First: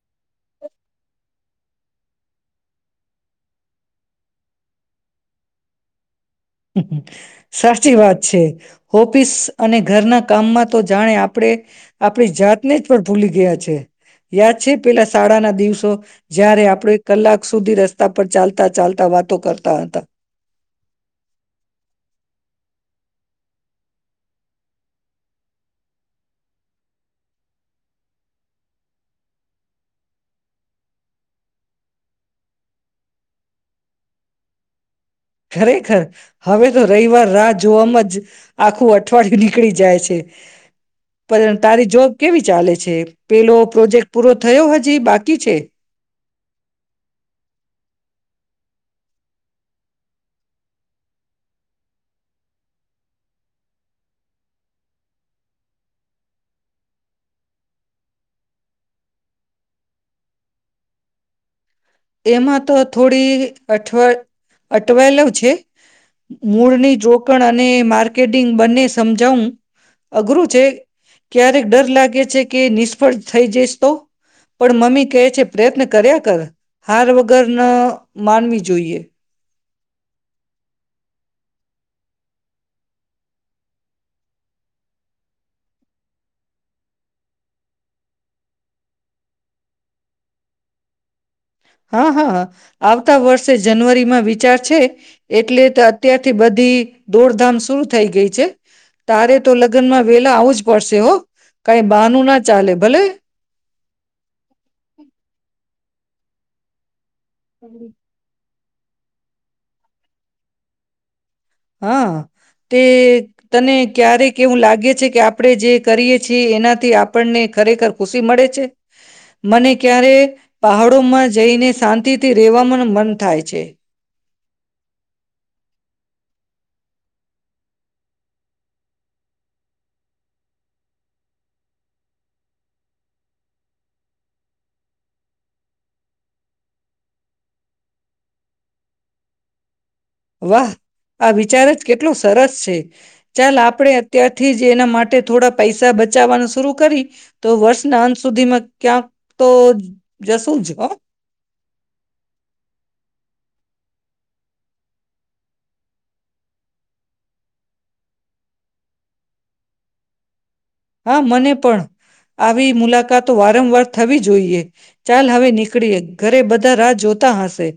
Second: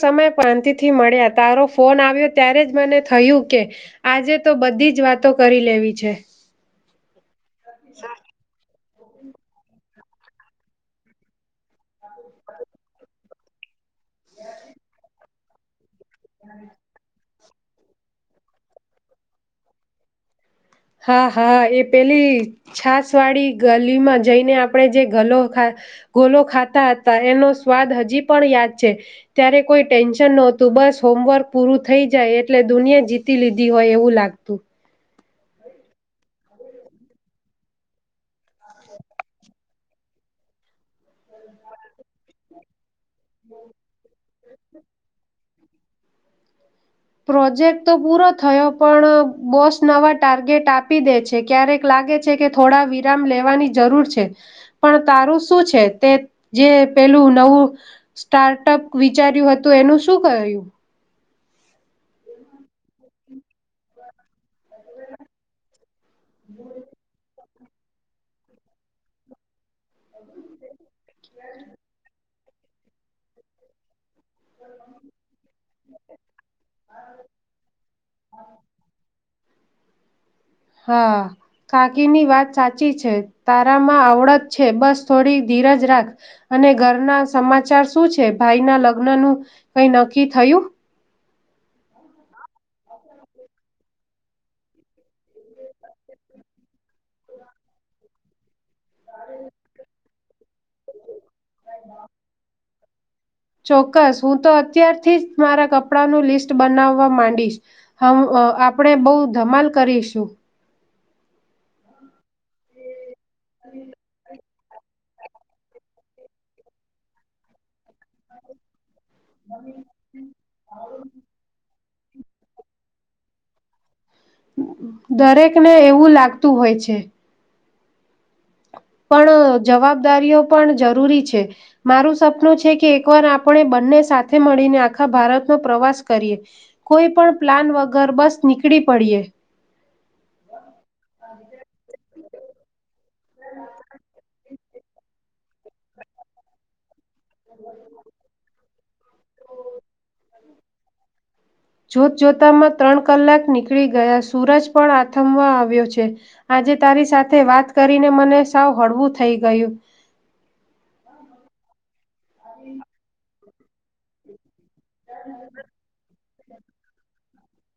સમય પ્રાંતિથી મળ્યા તારો ફોન આવ્યો ત્યારે જ મને થયું કે આજે તો બધી જ વાતો કરી લેવી છે સાષી વાદ છે ઓફિસ અને ઘરના કામમાં તો જાણે આપણેે આપણી જાત ને જ પણ ભૂલી ગયા છે યાદ છે પેલા શાળા ના દિવસો જયારે આપડો એક કલાક, સુધી રસ્તા પર ચાલતા ચાલતા વાતો કરતા હતા હા હાા એ પેલી છાસ વાળી ગલીમાં જઈને આપણે જે ગલોા ગોલો ખાતા હતા એનો સ્વાદ હજી પણ યાદ છે ત્યારે કોઈ ટેન્શન નહતું બસ હોમવર્ક પૂરું થઈ જાય એટલે દુનિયા જીતી લીધી હોય એવું લાગતું ખરેખર હવે તો રવિવાર રાહ જોવામાં જ આખું અઠવાડયું નીકળી જાય છે પણ તારી જોબ કેવી ચાલે છે પેલો પ્રોજેક્ટ પૂરો થયો હજી બાકી છે પ્રોજેક્ટ તો પૂરો થયો પણ બોસ નવા ટાર્ગેટ આપી દે છે ક્યારેક લાગે છે કે થોડા વિરામ લેવાની જરૂર છે પણ તારું શું છે તે જે પેલું નવું સ્ટાર્ટઅપ વિચાર્યું હતું એનું શું ક્યું એમાં તો થોડી અઠ અટવાયેલું છે મૂળની રોકણ અને માર્કેટિંગ બંને સમજાવું અઘરું છે. ક્યારેક ડર લાગે છે કે નિષ્ફળ થઈ જઈશ તો. પણ મમ્મી કહે છે પ્રયત્ન કર્યા કર. હાર વગર ન માનવી જોઈએ. હા, કાકીની વાત સાચી છે, તારામાં આવડત છે બસ થોડી ધીરજ રાખ, અને ઘરના સમાચાર શું છે ભાઈના લગ્નનું, કઈ નક્કી થયું? હા હા હ, આવતા વર્ષે જનવરીમાં વિચાર છે, એટલે તો અત્યારથી બધી દોડધામ શુરૂ થઈ ગઈ છે, તારે તો લગ્નમાં વેલા આવું જ પડશે હો. કઈ બાનું ના ચાલે. ભલે ચોક્કસ હું તો અત્યારથી જ મારા કપ્પ કપડાનું લિસ્ટ બનાવવા માડી ડીસ, હવ અ આપડે બવ ધમાલ કરીશું. હા, તે તને ક્યારેક કેવું લાગે છે કે આપણે જે કરીએ છીએ એનાથી આપણને ખરેખર ખુશી મળે છે? મને ક્યારે પહાડોમાં જઈને શાંત તી થી રહેવા મને મન થાય છે. દરેકને એવું લાગતું હોય છે. પણ જવાબદારીઓ પણ જરૂરી છે, મારું સપનું છે કે એકવાર આપણે બંને સાથે મળીને આખા ભારતનો પ્રવાસ કરીએ, કોઈપણ પ્લાન વગર બસ નીકળી પડીએ. વાહ, આ વિચાર જ કેટલો સ સરસ છે. ચાલ આપડે અત્યારથી જ જે એના માટે થોડા પૈસા બચાવવાનું શુરૂ કરી. તો વર્ષના અંત સુધીમાં ક્યાંક તો જશ શું જ હ. જોત જોતામાં ત્રણ કલાક નીકળી ગયા સુરજ પણ આથમવા આવ્યો છે, આજે તારી સાથે વાત કરીને મને સાવ હળવું થઈ ગયું. હા મને પણ. આવી મુલાકાત તો વારંવાર થવી જોઈએ. ચાલ હવે નીકળયે. ઘરે બધા રાહ જોતા હશે.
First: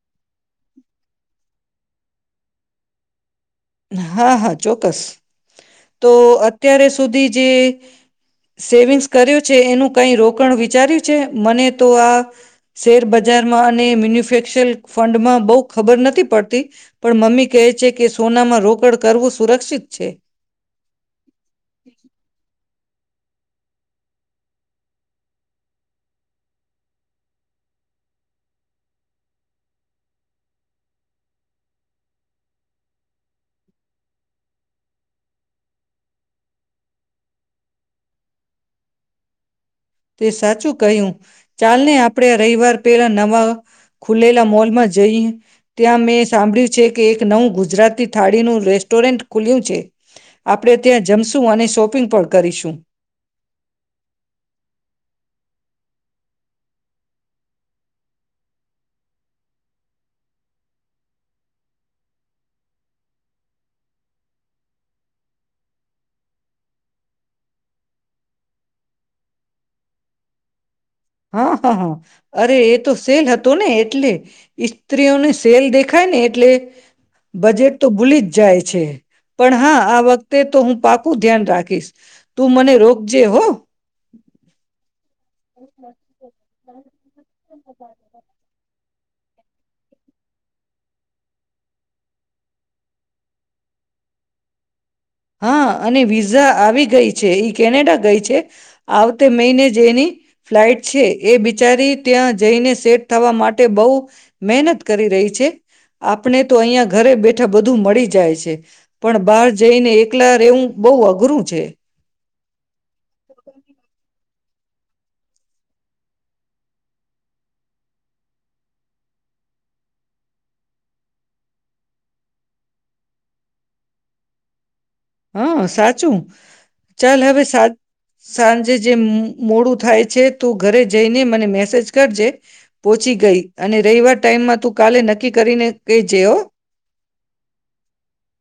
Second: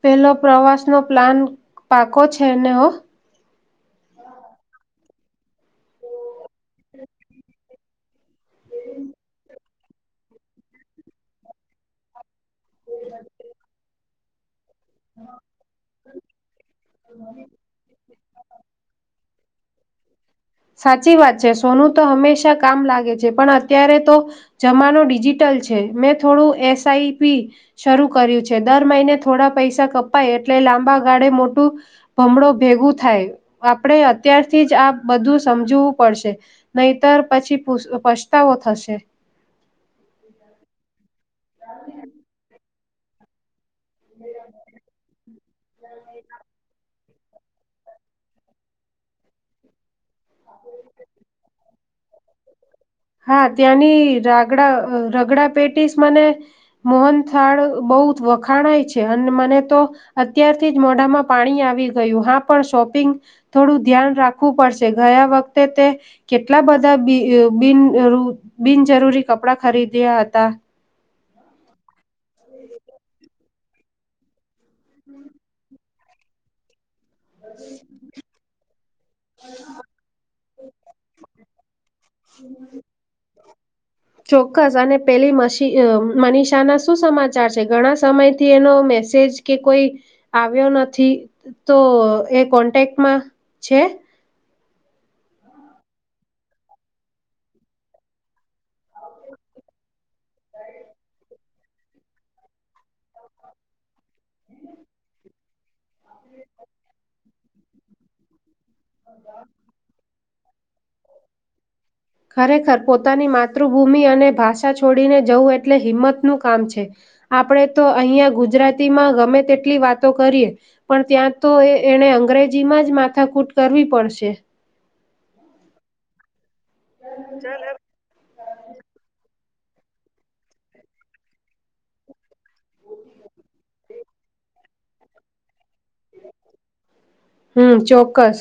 પેલો પ્રવાસનો પ્લાન પાકો છે ને હો. હા હા ચોક્કસ, તો અત્યારે સુધી જે સેવિંગ્સ કર્યું છે એનું કઈ રોકાણ વિચાર્યું છે મને તો આ શેર બજારમાં અને મેન્યુફે [unintelligible] ફંડ માં બહ ખબર નથી પડતી પણ મમ્મી કહે છે કે માં રોકડ કરવું સુરક્ષિત છે. સાચી વાત છે સોનું તો હંમેશા કામ લાગે છે. પણ અત્યારે તો જમાનો ડિજિટલ છે મેં થોડું એસઆઈપી શરૂ કર્યું છે દર મહિને થોડા પૈસા કપાય એટલે લાંબા ગાળે મોટું ભમણો ભેગું થાય આપણે અત્યારથી જ આ બધું. સમજવું પડશે નહીતર પછી પછતાવો થશે. તે સાચું કહ્યું. ચાલ ને આપડે રહી. [unintelligible] વાર પેલા નવા ખુલેલા મોલમાં જઈ ત્યાં મેં સાંભળ્યું છે. કે એક નવું ગુજરાતી થાળી ન રેસ્ટોરન્ટ ખુલ્યું છે આપણે ત્યાં જમશું અને શોપિંગ પણ કરીશું. હા ત્યાંની રાગડા રગડા પેટીસ મને મોહનથાળ બહુ વખાણાય છે અને મને તો અત્યારથી જ મોઢામાં પાણી આવી ગયું હા પણ શોપિંગ થોડું ધ્યાન રાખવું પડશે ગયા વખતે તે કેટલા બધા બિન. બિનજરૂરી કપડા ખરીદ્યા હતા. હા હા હા અરે એ તો સેલ હતો ને, એટલે સ્ત્રીઓને સેલ દેખ. ખાય ને એટલે. બજેટ તો ભૂલી જ જાય છે પણ હા આ વખતે તે તો હું પાકું ધ્યાન રાખીશ. તું મને રોગ જે હો. ચોક્કસ અને પે મનીષા ના શું સમાચાર છે ઘણા સમય થી એનો મે. જ કે કોઈ આવ્યો નથી તો એ કોન્ટેક્ટમાં છે. હા અને વિઝા આવી ગઈ છે એ કેનેડા ગઈ છે આવતે મહિને જેની ફ્લાઈટ છે એ બિચારી ત્યાં જઈને સેટ થવા માટે બહ મહેનત કરી રહી છે આપણે તો અહં ઘરે બેઠા બધું મળી જાય છે. પણ બહાર જઈને એક એકલર એવું બહ અઘરું છે. ખરેખર પોતાની માતૃભૂમિ અને ભાષા છોડીને જવું એટલે હિંમતનું કામ છે આપણે તો અહીંયા ગુજરાતીમાં ગમે તેટલી વાતો કરીએ પણ ત્યાં તો એને અંગ્રેજીમાં જ માથાકૂટ કરવી પડશે. હા સાચું. ચાલ હવે સાત સાંજે જે. મોડું થાય છે તું ઘરે જઈને મને મેસેજ કરજે પોહોચી ગઈ અને રવિવાર ટાઈમમાં તું કાલે નક્કી કરીને કહીજે. હમ ચોક્કસ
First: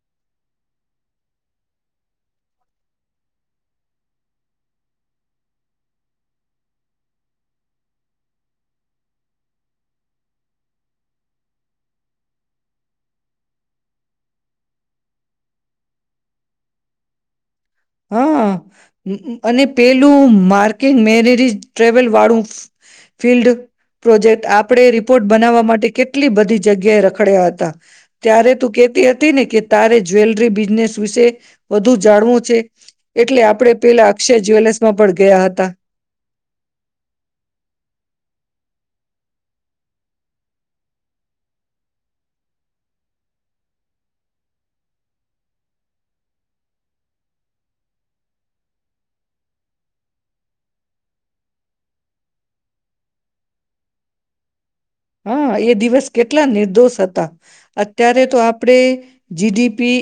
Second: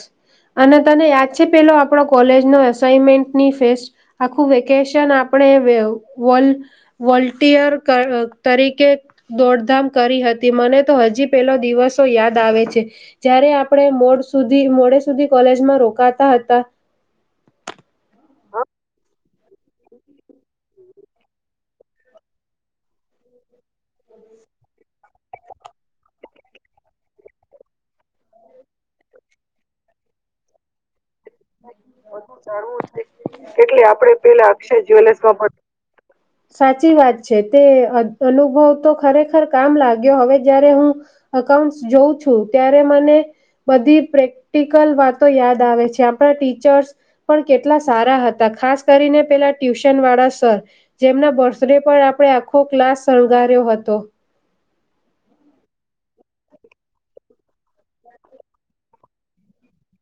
અને તને યાદ છે પેલો આપણો કોલેજનો અસાઈમેન્ટની ફેસ્ટ આખું વેકેશન આપણે વલિયર તરીકે દોડધામ કરી હતી મને તો હજી પેલો દિવસો યાદ આવે છે જ્યારે. આપણે મોડ સુધી મોડે સુધી કોલેજમાં રોકાતા હતા. હા. અને પેલું માર્કિન મેરીરી ટ્રેવલ વાળું ફિલ્ડ પ્રોજેક્ટ આપણે રિપોર્ટ બનાવવા માટે કેટલી બધી જગ્યાએ રખડ્યા હતા ત્યારે તું કેહેતી હતી ને કે તારે જ્વેલરી બિઝનેસ વિશે. વધુ જાળવું છે. એટલે આપણે પેલા અક્ષય જ્વેલર્સમાં પણ ગયા હતા સાચી વાત છે તે અનુભવ તો ખરેખર કામ લાગ્યો હવે જય્યારે હું અઉન્ટ જોઉં છું ત્યારે મને બધી પ્રેક્ટિકલ વાતો યાદ આવે છે. આપળા ટીચર્સ પણ કેટલા સારા હતા ખાસ કરીને પેલા ટ્યુશન વાળા સર જેમના બર્થડે પણ આપળે આખો ક્લાસ શણગાર્યો હતો. હા એ દિવસ કેટલા નિર્દોષ હતા, અત્યારે તો આપડે જીડીપી,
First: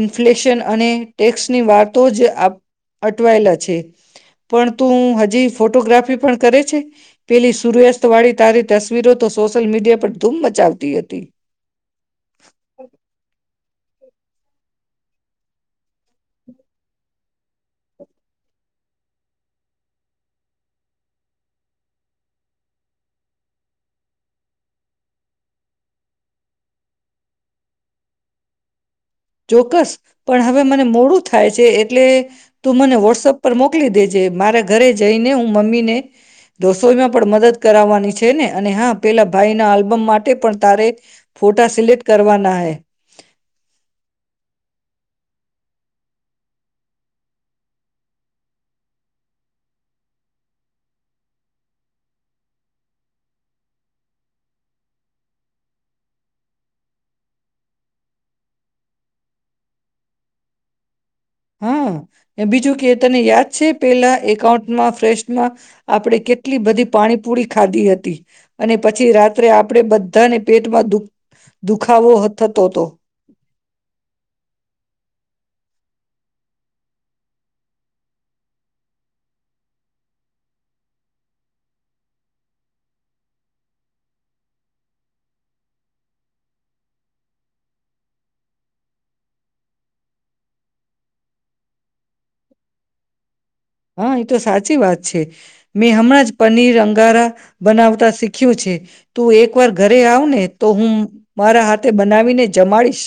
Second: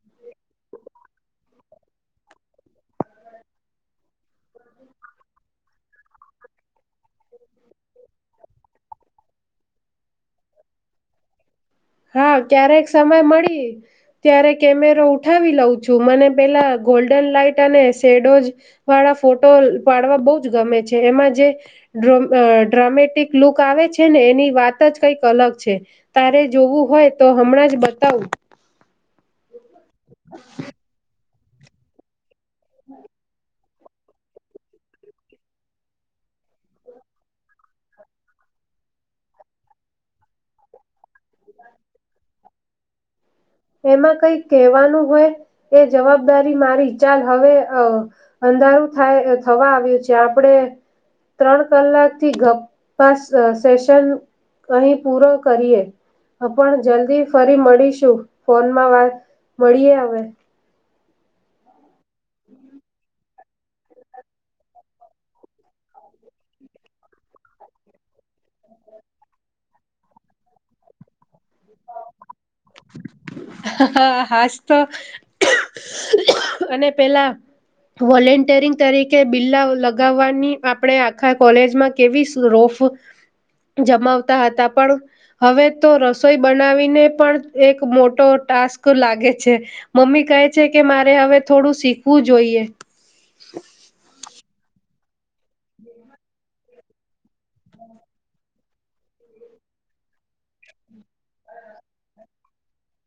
ઇન્ફ્લેશન અને ટેક્સની વાર્તો જ આપ અટવાયેલા છે, પણ તું હજી ફોટોગ્રાફી પણ કરે છે પેલી સૂર્યાસ્ત વાળી તારી તસવીરો તો સોશિયલ મીડિયા પર ધૂમ મચાવતી હતી. હા ક્યારેક સમય મળી ત્યારે કેમેરો ઉઠાવી લઉં છું મને પેલા ગોલ્ડન લાાઈટ અને શેડોઝ વાળા ફોટો પાડવા બહ જ ગમે છે, એમાં જે ડ્રમ અ ડ્રામેટિક લુક આવે છે ને એની વાત જ કઈક અલગ છે તારે જોવું હોય તો હમણાં જ બતાવું. ચોક્કસ. પણ હવે મને મોડું થાય છે એટલે [unintelligible] તું મને વોટસપ પર મોક મોકલી દેજે મારા ઘરે જઈને હું મમ્મી ને [unintelligible] રસોઈમાં પણ મદદ કરાવાની છે ને, અને હા પેલા ભાઈ ના આલ્બમ માટે પણ તારે ફોટા સિલેક્ટ કરવાના હે. એમાં કઈ કહેવાનું હોય, એ જવાબદારી મારી ચાલ હવે અ અંધારું થાય અ થવા આવ્યું છે આપણે ત્રણ કલાક થી ગપાસઅ સેશન અહી પૂરો કરીએ, પણ જલ્દી ફરી મળીશું. ફોનમાં વાત મળીએ હવે. હા એ બીજું કે તને યાદ છે પેલા એકાઉન્ટમાં ફ્રેશમાં આપળે કેટલી બધી પાણીપુરી ખાધી હતી અને પછી રાત્રે આપળે બધાને પેટમાં દુ દુખાવોહ થતો હતો. હા હાજ તો [unintelligible] અને પેલા, વોલેન્ટિરિંગ તરીકે બિલા લગાવાની આપળે આખા કોલેજમાં કેવી શુંરોફ જમાવતા હતા પણ હવે તો રસો રસોઈ બનાવીને પણ એક મોટો ટાસ્ક લાગે છે મમ્મી કહે છે કે મારે હવે થોડું શીખવું જોઈએ. હા એ તો સાચી વાત છે. મે હમણાં જ પનીર અં ઘરા બનાવતા શીખ્યું છે. તું એક વાર ઘરે આવ ને તો હું મારા હાથે બનાવીને જમાળીશ.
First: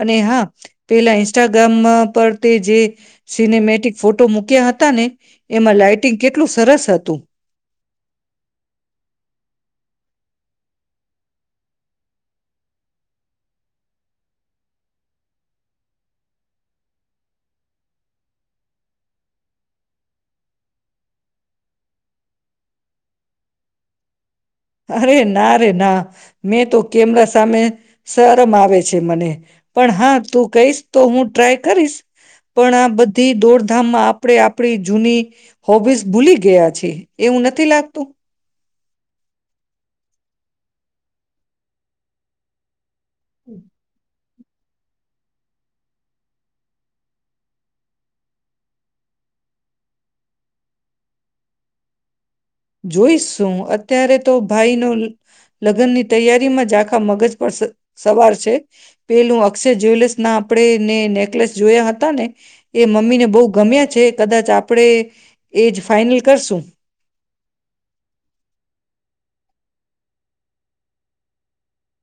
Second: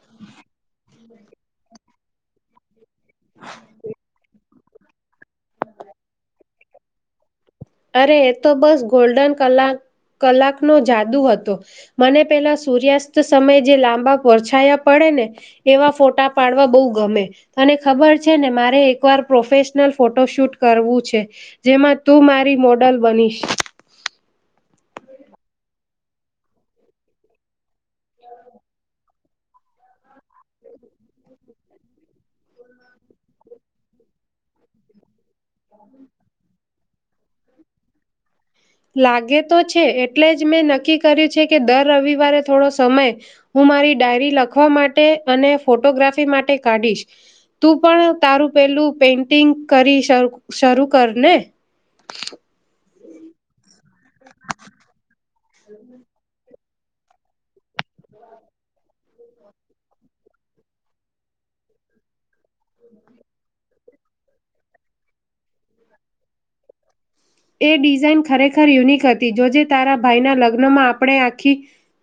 અને હા પેલા ઇન્સ્ટાગ્રામા પર તે જે સિનેમેટિક ફોટો મૂક્યા હ તા ને એમાં લાઈટિંગ કેટલું સરસ હતું. અરે એ તો બસ ગોલ્ડન કલાક કલાકનું જાદુ હતો, મને પેલા સૂર્યાસ્ત સમયે જે લાંબા પરછાયા પડે ને એવા ફોટા પાડવા બહુ ગમે અને ખબર છે ને મારે એકવાર પ્રોફેશનલ ફોટો શૂટ કરવું છે, જેમાં તું મારે રી મોડલ બનીશ. અરે ના રે ના, મેં તો કેમરા સામે શરમ આવે છે મને પણ હા તું કહીશ તો હું ટ્રાય કરીશ [unintelligible] પણ આ બધી દોડધામમાં આપળે આપળી જૂની હોબીસ ભૂલી ગયા છે. એવું નથી લાગતું? લાગે તો છે એટલે જ મેં નક્કી કર્યું છે કે દર રવિવારે થોડો સમય [unintelligible] હું મારી ડાયરી લ લખવા માટે અને ફોટોગ્રાફી માટે કાઢીશ, તું પણ તારું પેલું પેન્ટિંગ કરી [unintelligible] શરૂ કર ને. જોઈશ શું અત્યારે તો ભાઈ નું લ લગનની તૈયારીમાં જા આખા મગજ પર સ સવાર છે, પેલું અક્ષય જ્વેલસ ના આપળે ને નેકલેસ જોયા હતા ને એ મમ્મી ને બો ગમ્યા જે કદાચ આપડે એજ ફાઈનલ કરશું. એ ડિઝાઇન ખરેખર યુનિક હતી જો જે તારા ભાઈના લગ્નમાં આપણે આખી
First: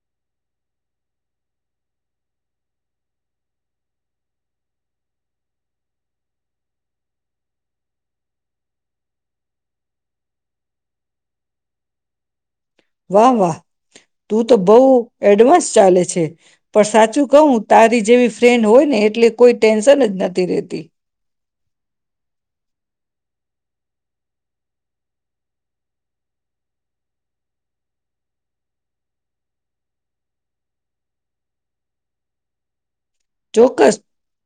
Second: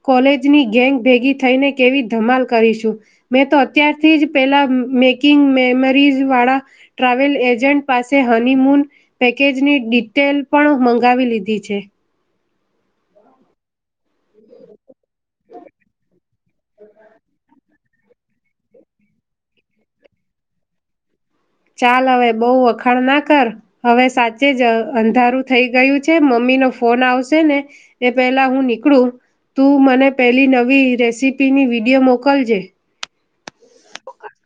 કોલેજની ગેંગ ભેગી થઈને કેવી ધમાલ કરીશું મેં તો અત્યારથી જ પેલા મેકિંગ મેમરીઝ વાળા ટ્રાવેલ એજન્ટ પાસે હનીમૂન પેકેજની ટી તેલ પણ મંગાવી લીધી છે. વાહ વાહ તું તો બઉ એડવાન્સ ચાલે છે પણ સાચું કવું તારી જેવી ફ્રેન્ડ હોય ને એટલે કોઈ ટેન્શન જ નથી રેતી. ચાલ હવે બહુ વખાણ ના કર હવે સાચે જ અંધારું થઈ ગયું છે મમ્મી નો ફોન આવશે ને એ પેલા હું નીકળું તું મને પેલી નવી રેસીપીની વિડીયો મોકલજે. ચોક્કસ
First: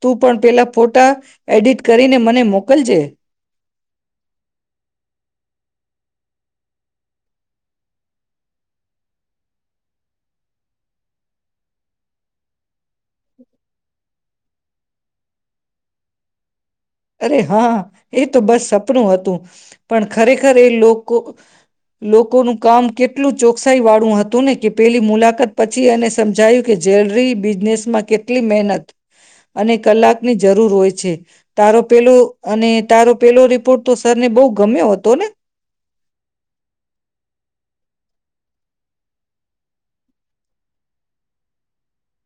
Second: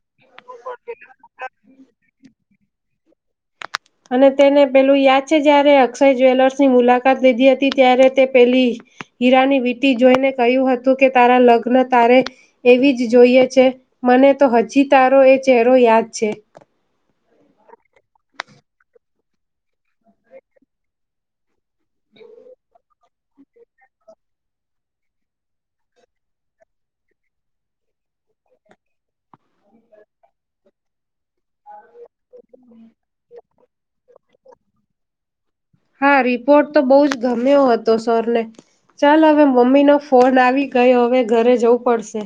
તું પણ પેલા ફોટા એડિટ કરીને મને મોકલજે. અને તેને પેલું યાદ છે જ્યારે અક્ષય જ્વેલર્સની મુલાકાત લીધી હતી ત્યારે તે પેલી હીરાની વીટી જોઈને કહ્યું હતું કે તારા લગ્ન તારે એવી જ જોઈએ છે મને તો હજી તારો એ ચહેરો યાદ છે. અરે હા એ તો બસ સપનું હતું પણ ખરેખર એ લોકો લોકોનું કામ કે એટલું ચોકસાઈ વાળું હતું ને કે પેલી મુલાકાત પછી એને સમજાયું કે જ્વેલરી બિઝનેસમાં કેટલી મહેનત અને કલાકની જરૂર હોય છે. તારો પેલું અને તારો પેલો રિપોર્ટ તો સર તને બો ગમ્યો હતો ને. હા રિપોર્ટ તો બોજ ગમ્યો હતો સરને ચાલ હવે મમ્મી નો ફોન આવી ગયો હવે ઘરે જવું પડશે.